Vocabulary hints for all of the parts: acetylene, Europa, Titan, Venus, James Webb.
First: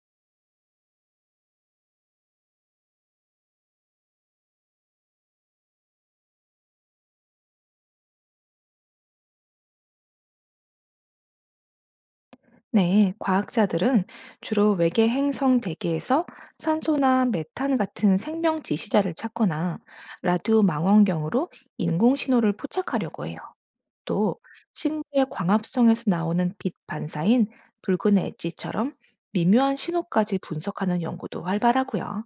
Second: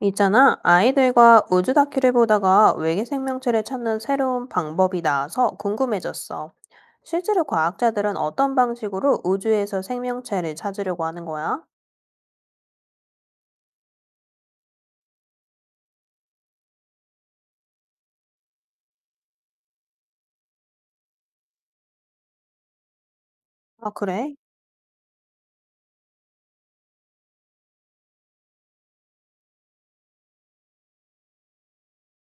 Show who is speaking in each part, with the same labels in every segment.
Speaker 1: 있잖아, 아이들과 우주 다큐를 보다가 외계 생명체를 찾는 새로운 방법이 나와서 궁금해졌어. 실제로 과학자들은 어떤 방식으로 우주에서 생명체를 찾으려고 하는 거야?
Speaker 2: 네, 과학자들은 주로 외계 행성 대기에서 산소나 메탄 같은 생명 지시자를 찾거나 라디오 망원경으로 인공 신호를 포착하려고 해요.
Speaker 1: 아, 그래?
Speaker 2: 또 식물의 광합성에서 나오는 빛 반사인 붉은 엣지처럼 미묘한 신호까지 분석하는 연구도 활발하고요.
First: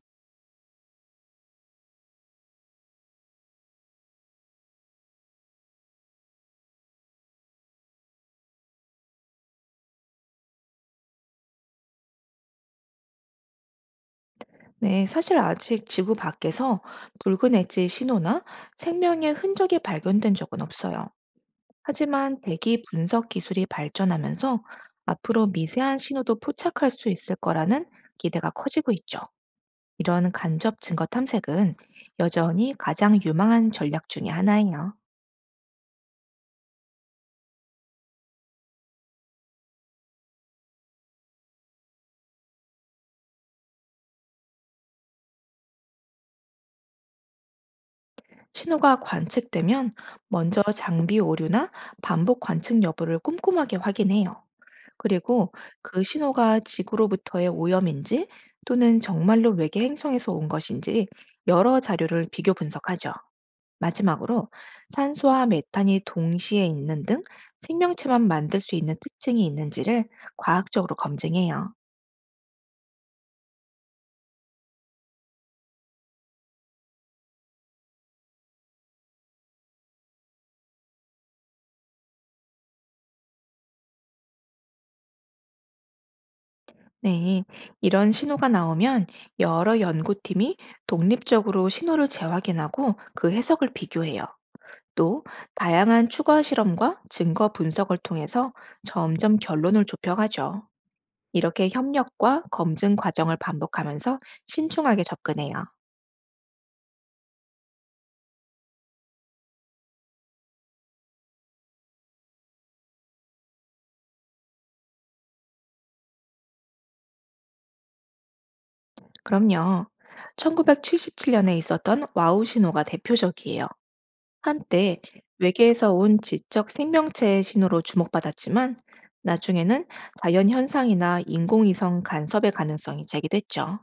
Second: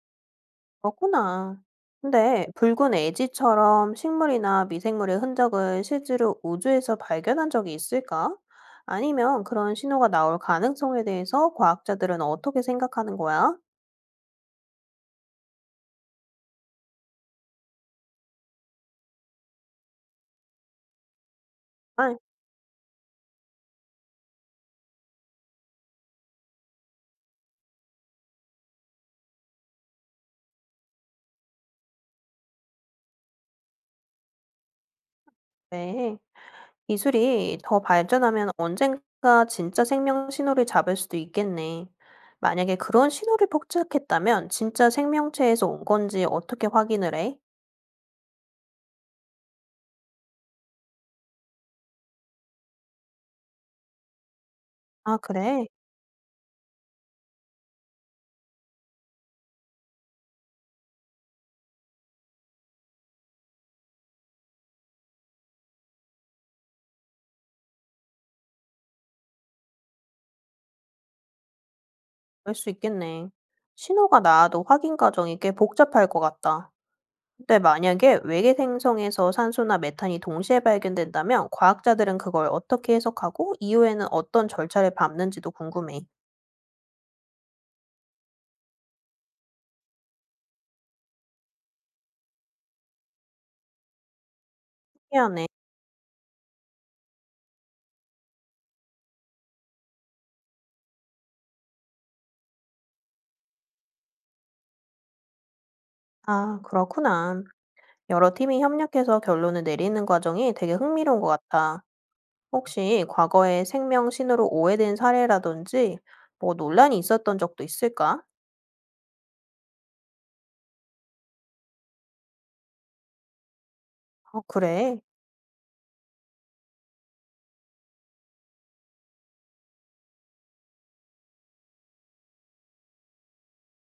Speaker 1: 그렇구나. 근데 붉은 애지처럼 식물이나 미생물의 흔적을 실제로 우주에서 발견한 적이 있을까? 아니면 그런 신호가 나올 가능성에 대해서 과학자들은 어떻게 생각하는 거야?
Speaker 2: 네, 사실 아직 지구 밖에서 붉은 엣지 신호나 생명의 흔적이 발견된 적은 없어요.
Speaker 1: 아,
Speaker 2: 하지만 대기 분석 기술이 발전하면서 앞으로 미세한 신호도 포착할 수 있을 거라는 기대가 커지고 있죠. 이런 간접 증거 탐색은 여전히 가장 유망한 전략 중의 하나예요.
Speaker 1: 네. 기술이 더 발전하면 언젠가 진짜 생명 신호를 잡을 수도 있겠네. 만약에 그런 신호를 포착했다면 진짜 생명체에서 온 건지 어떻게 확인을 해?
Speaker 2: 신호가 관측되면 먼저 장비 오류나 반복 관측 여부를 꼼꼼하게 확인해요.
Speaker 1: 아,
Speaker 2: 그리고
Speaker 1: 그래?
Speaker 2: 그 신호가 지구로부터의 오염인지 또는 정말로 외계 행성에서 온 것인지 여러 자료를 비교 분석하죠. 마지막으로 산소와 메탄이 동시에 있는 등 생명체만 만들 수 있는 특징이 있는지를 과학적으로 검증해요.
Speaker 1: 그럴 수 있겠네. 신호가 나와도 확인 과정이 꽤 복잡할 것 같다. 근데 만약에 외계 행성에서 산소나 메탄이 동시에 발견된다면 과학자들은 그걸 어떻게 해석하고 이후에는 어떤 절차를 밟는지도 궁금해.
Speaker 2: 네, 이런 신호가 나오면 여러 연구팀이 독립적으로 신호를 재확인하고 그 해석을 비교해요. 또
Speaker 1: 희한해.
Speaker 2: 다양한 추가 실험과 증거 분석을 통해서 점점 결론을 좁혀가죠. 이렇게 협력과 검증 과정을 반복하면서 신중하게 접근해요.
Speaker 1: 아, 그렇구나. 여러 팀이 협력해서 결론을 내리는 과정이 되게 흥미로운 것 같아. 혹시 과거에 생명 신호로 오해된 사례라든지 뭐 논란이 있었던 적도 있을까?
Speaker 2: 그럼요. 1977년에 있었던 와우 신호가 대표적이에요.
Speaker 1: 어,
Speaker 2: 한때
Speaker 1: 그래.
Speaker 2: 외계에서 온 지적 생명체의 신호로 주목받았지만 나중에는 자연 현상이나 인공위성 간섭의 가능성이 제기됐죠.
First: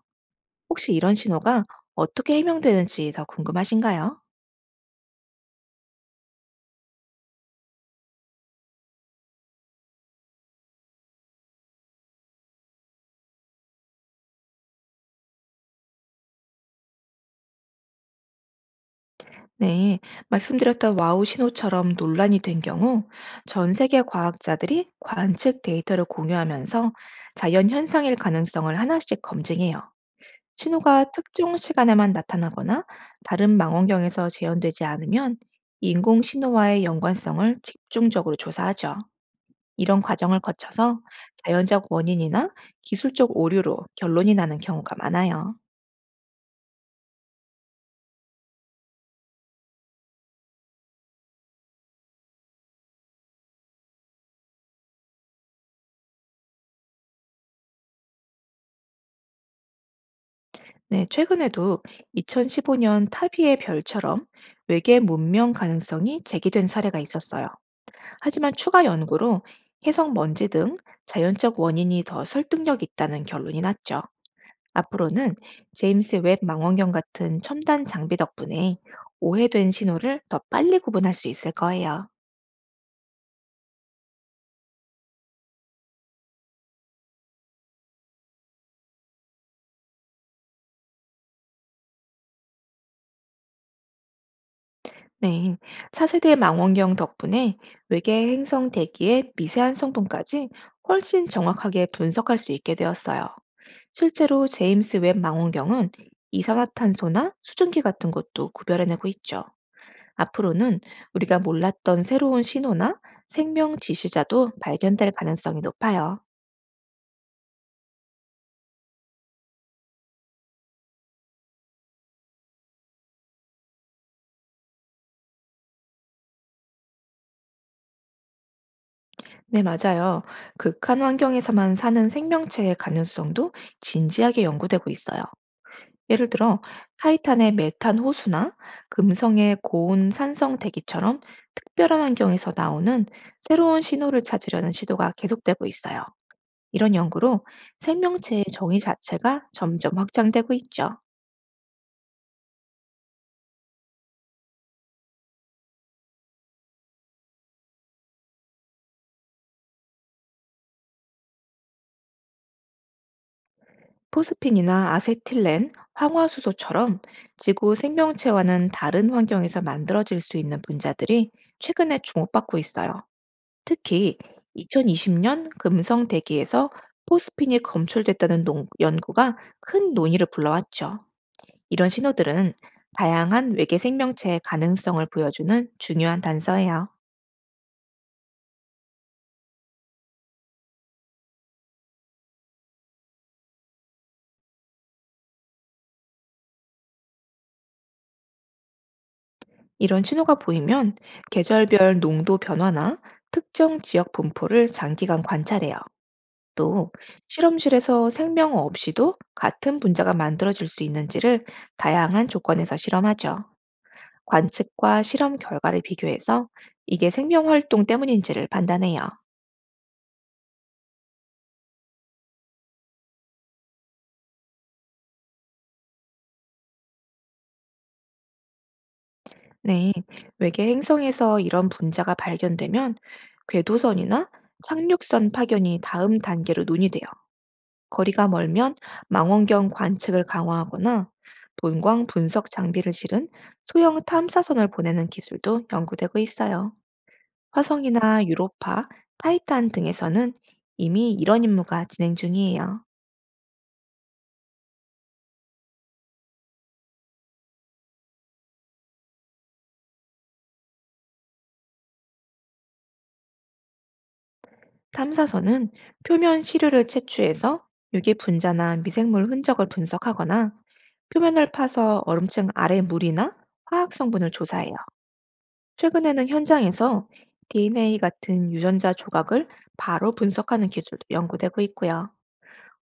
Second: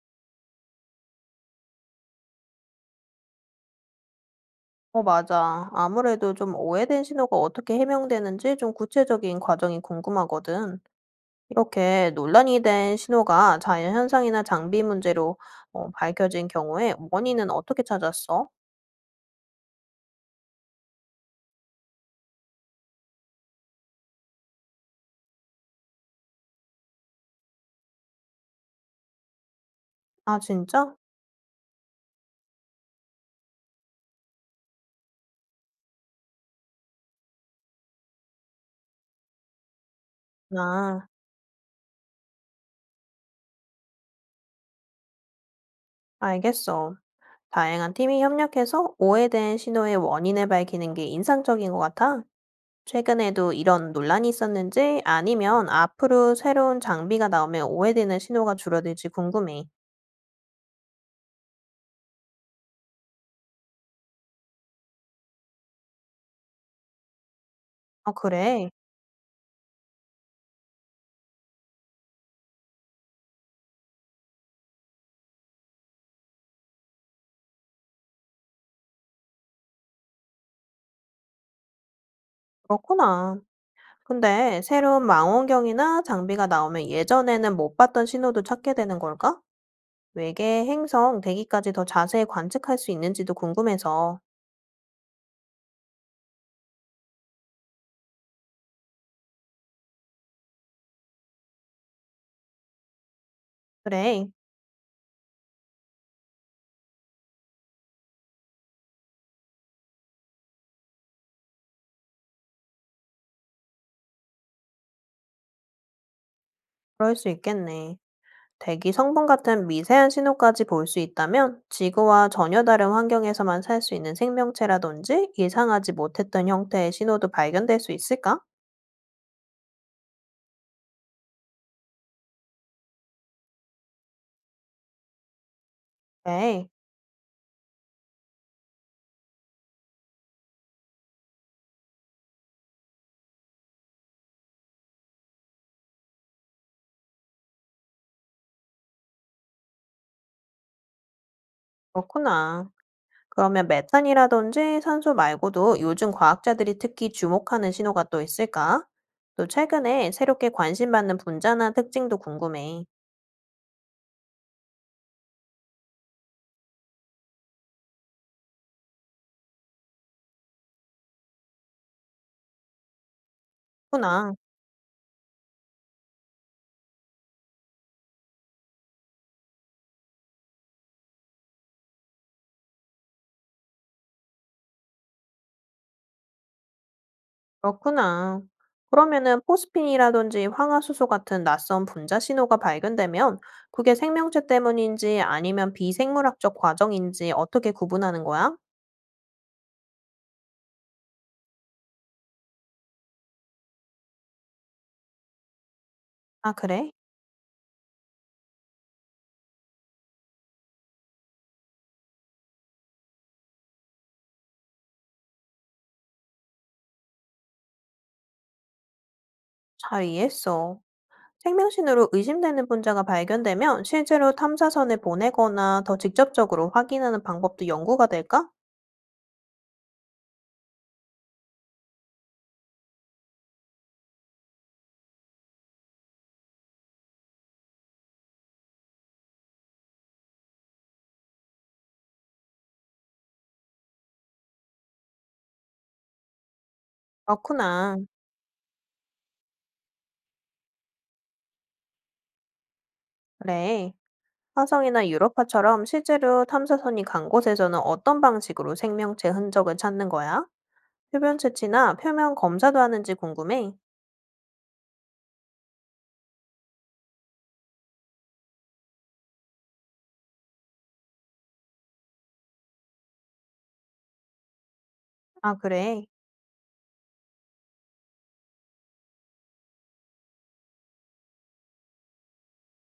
Speaker 2: 혹시 이런 신호가 어떻게 해명되는지 더 궁금하신가요?
Speaker 1: 어, 맞아. 아무래도 좀 오해된 신호가 어떻게 해명되는지 좀 구체적인 과정이 궁금하거든. 이렇게 논란이 된 신호가 자연현상이나 장비 문제로 밝혀진 경우에 원인은 어떻게 찾았어?
Speaker 2: 네, 말씀드렸던 와우 신호처럼 논란이 된 경우 전 세계 과학자들이 관측 데이터를 공유하면서 자연 현상일 가능성을 하나씩 검증해요.
Speaker 1: 아, 진짜?
Speaker 2: 신호가 특정 시간에만 나타나거나 다른 망원경에서 재현되지 않으면 인공 신호와의 연관성을 집중적으로 조사하죠. 이런 과정을 거쳐서
Speaker 1: 아,
Speaker 2: 자연적 원인이나 기술적 오류로 결론이 나는 경우가 많아요.
Speaker 1: 알겠어. 다양한 팀이 협력해서 오해된 신호의 원인을 밝히는 게 인상적인 것 같아. 최근에도 이런 논란이 있었는지 아니면 앞으로 새로운 장비가 나오면 오해되는 신호가 줄어들지 궁금해.
Speaker 2: 네, 최근에도 2015년 타비의 별처럼 외계 문명 가능성이 제기된 사례가 있었어요.
Speaker 1: 아,
Speaker 2: 하지만
Speaker 1: 그래.
Speaker 2: 추가 연구로 해성 먼지 등 자연적 원인이 더 설득력 있다는 결론이 났죠. 앞으로는 제임스 웹 망원경 같은 첨단 장비 덕분에 오해된 신호를 더 빨리 구분할 수 있을 거예요.
Speaker 1: 그렇구나. 근데 새로운 망원경이나 장비가 나오면 예전에는 못 봤던 신호도 찾게 되는 걸까? 외계 행성 대기까지 더 자세히 관측할 수 있는지도 궁금해서.
Speaker 2: 네. 차세대 망원경 덕분에 외계 행성 대기의 미세한 성분까지 훨씬 정확하게 분석할 수 있게 되었어요.
Speaker 1: 그래.
Speaker 2: 실제로 제임스 웹 망원경은 이산화탄소나 수증기 같은 것도 구별해내고 있죠. 앞으로는 우리가 몰랐던 새로운 신호나 생명 지시자도 발견될 가능성이 높아요.
Speaker 1: 그럴 수 있겠네. 대기 성분 같은 미세한 신호까지 볼 수 있다면 지구와 전혀 다른 환경에서만 살 수 있는 생명체라든지 예상하지 못했던 형태의 신호도 발견될 수 있을까?
Speaker 2: 네, 맞아요. 극한 환경에서만 사는 생명체의 가능성도 진지하게 연구되고 있어요. 예를 들어,
Speaker 1: 네,
Speaker 2: 타이탄의 메탄 호수나 금성의 고온 산성 대기처럼 특별한 환경에서 나오는 새로운 신호를 찾으려는 시도가 계속되고 있어요. 이런 연구로 생명체의 정의 자체가 점점 확장되고 있죠.
Speaker 1: 그렇구나. 그러면 메탄이라든지 산소 말고도 요즘 과학자들이 특히 주목하는 신호가 또 있을까? 또 최근에 새롭게 관심 받는 분자나 특징도 궁금해.
Speaker 2: 포스핀이나 아세틸렌, 황화수소처럼 지구 생명체와는 다른 환경에서 만들어질 수 있는 분자들이 최근에 주목받고 있어요. 특히
Speaker 1: 그렇구나.
Speaker 2: 2020년 금성 대기에서 포스핀이 검출됐다는 연구가 큰 논의를 불러왔죠. 이런 신호들은 다양한 외계 생명체의 가능성을 보여주는 중요한 단서예요.
Speaker 1: 그렇구나. 그러면은 포스핀이라든지 황화수소 같은 낯선 분자 신호가 발견되면 그게 생명체 때문인지 아니면 비생물학적 과정인지 어떻게 구분하는 거야?
Speaker 2: 이런 신호가 보이면 계절별 농도 변화나 특정 지역 분포를 장기간 관찰해요.
Speaker 1: 아,
Speaker 2: 또
Speaker 1: 그래?
Speaker 2: 실험실에서 생명 없이도 같은 분자가 만들어질 수 있는지를 다양한 조건에서 실험하죠. 관측과 실험 결과를 비교해서 이게 생명 활동 때문인지를 판단해요.
Speaker 1: 잘 이해했어. 생명신호로 의심되는 분자가 발견되면 실제로 탐사선을 보내거나 더 직접적으로 확인하는 방법도 연구가 될까?
Speaker 2: 네, 외계 행성에서 이런 분자가 발견되면 궤도선이나 착륙선 파견이 다음 단계로 논의돼요. 거리가 멀면 망원경 관측을 강화하거나 본광 분석 장비를 실은 소형 탐사선을 보내는 기술도 연구되고 있어요.
Speaker 1: 그렇구나.
Speaker 2: 화성이나 유로파, 타이탄 등에서는 이미 이런 임무가 진행 중이에요.
Speaker 1: 그래. 화성이나 유로파처럼 실제로 탐사선이 간 곳에서는 어떤 방식으로 생명체 흔적을 찾는 거야? 표면 채취나 표면 검사도 하는지 궁금해.
Speaker 2: 탐사선은 표면 시료를 채취해서 유기 분자나 미생물 흔적을 분석하거나 표면을 파서 얼음층 아래 물이나 화학 성분을 조사해요.
Speaker 1: 아, 그래.
Speaker 2: 최근에는 현장에서 DNA 같은 유전자 조각을 바로 분석하는 기술도 연구되고 있고요.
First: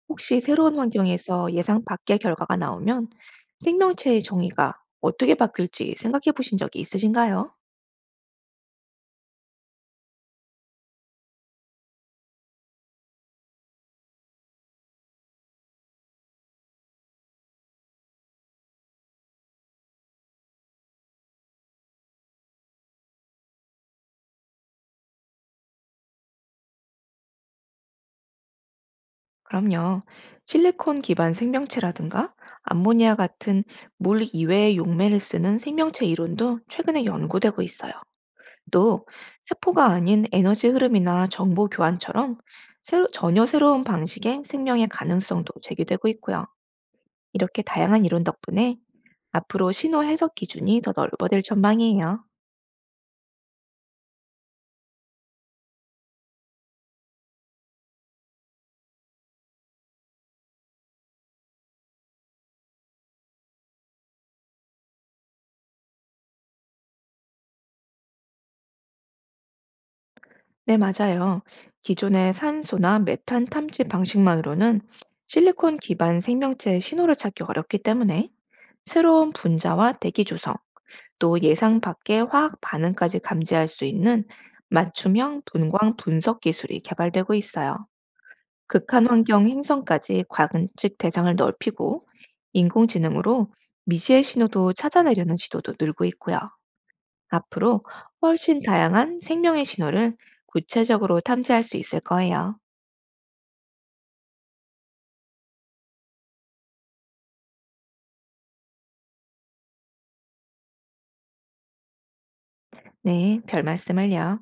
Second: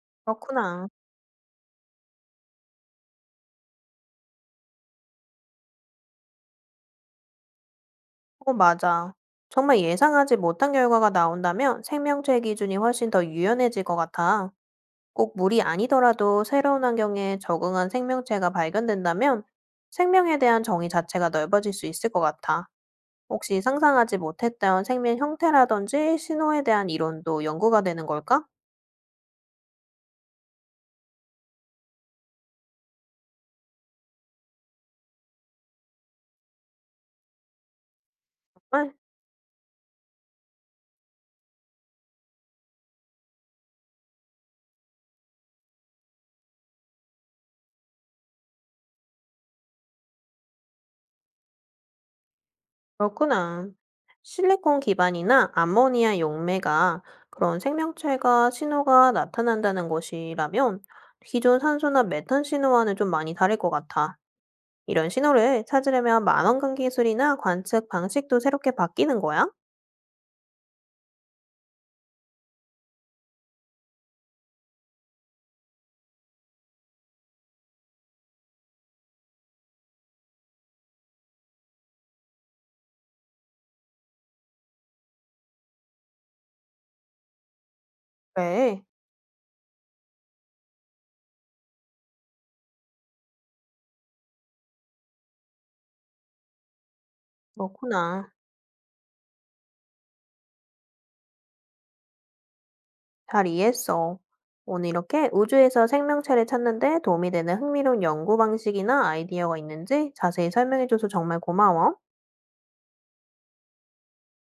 Speaker 2: 혹시 새로운
Speaker 1: 그렇구나.
Speaker 2: 환경에서 예상 밖의 결과가 나오면 생명체의 정의가 어떻게 바뀔지 생각해 보신 적이 있으신가요?
Speaker 1: 어, 맞아. 정말 예상하지 못한 결과가 나온다면 생명체 기준이 훨씬 더 유연해질 것 같아. 꼭 물이 아니더라도 새로운 환경에 적응한 생명체가 발견된다면 생명에 대한 정의 자체가 넓어질 수 있을 것 같아. 혹시 상상하지 못했던 생명 형태라든지 신호에 대한 이론도 연구가 되는 걸까?
Speaker 2: 그럼요. 실리콘 기반 생명체라든가 암모니아 같은 물 이외의 용매를 쓰는 생명체 이론도 최근에 연구되고 있어요.
Speaker 1: 아,
Speaker 2: 또 세포가 아닌 에너지 흐름이나 정보 교환처럼 전혀 새로운 방식의 생명의 가능성도 제기되고 있고요. 이렇게 다양한 이론 덕분에 앞으로 신호 해석 기준이 더 넓어질 전망이에요.
Speaker 1: 그렇구나. 실리콘 기반이나 암모니아 용매가 그런 생명체가 신호가 나타난다는 것이라면 기존 산소나 메탄 신호와는 좀 많이 다를 것 같아. 이런 신호를 찾으려면 만원경 기술이나 관측 방식도 새롭게 바뀌는 거야?
Speaker 2: 네, 맞아요. 기존의 산소나 메탄 탐지 방식만으로는 실리콘 기반 생명체의 신호를 찾기 어렵기 때문에 새로운 분자와 대기 조성, 또 예상 밖의 화학 반응까지 감지할 수 있는 맞춤형 분광 분석 기술이 개발되고 있어요.
Speaker 1: 그래,
Speaker 2: 극한 환경 행성까지 관측 대상을 넓히고 인공지능으로 미지의 신호도 찾아내려는 시도도 늘고 있고요. 앞으로
Speaker 1: 그렇구나.
Speaker 2: 훨씬 다양한 생명의 신호를 구체적으로 탐지할 수 있을 거예요.
Speaker 1: 잘 이해했어. 오늘 이렇게 우주에서 생명체를 찾는데 도움이 되는 흥미로운 연구 방식이나 아이디어가 있는지 자세히 설명해줘서 정말 고마워.
Speaker 2: 네, 별 말씀을요.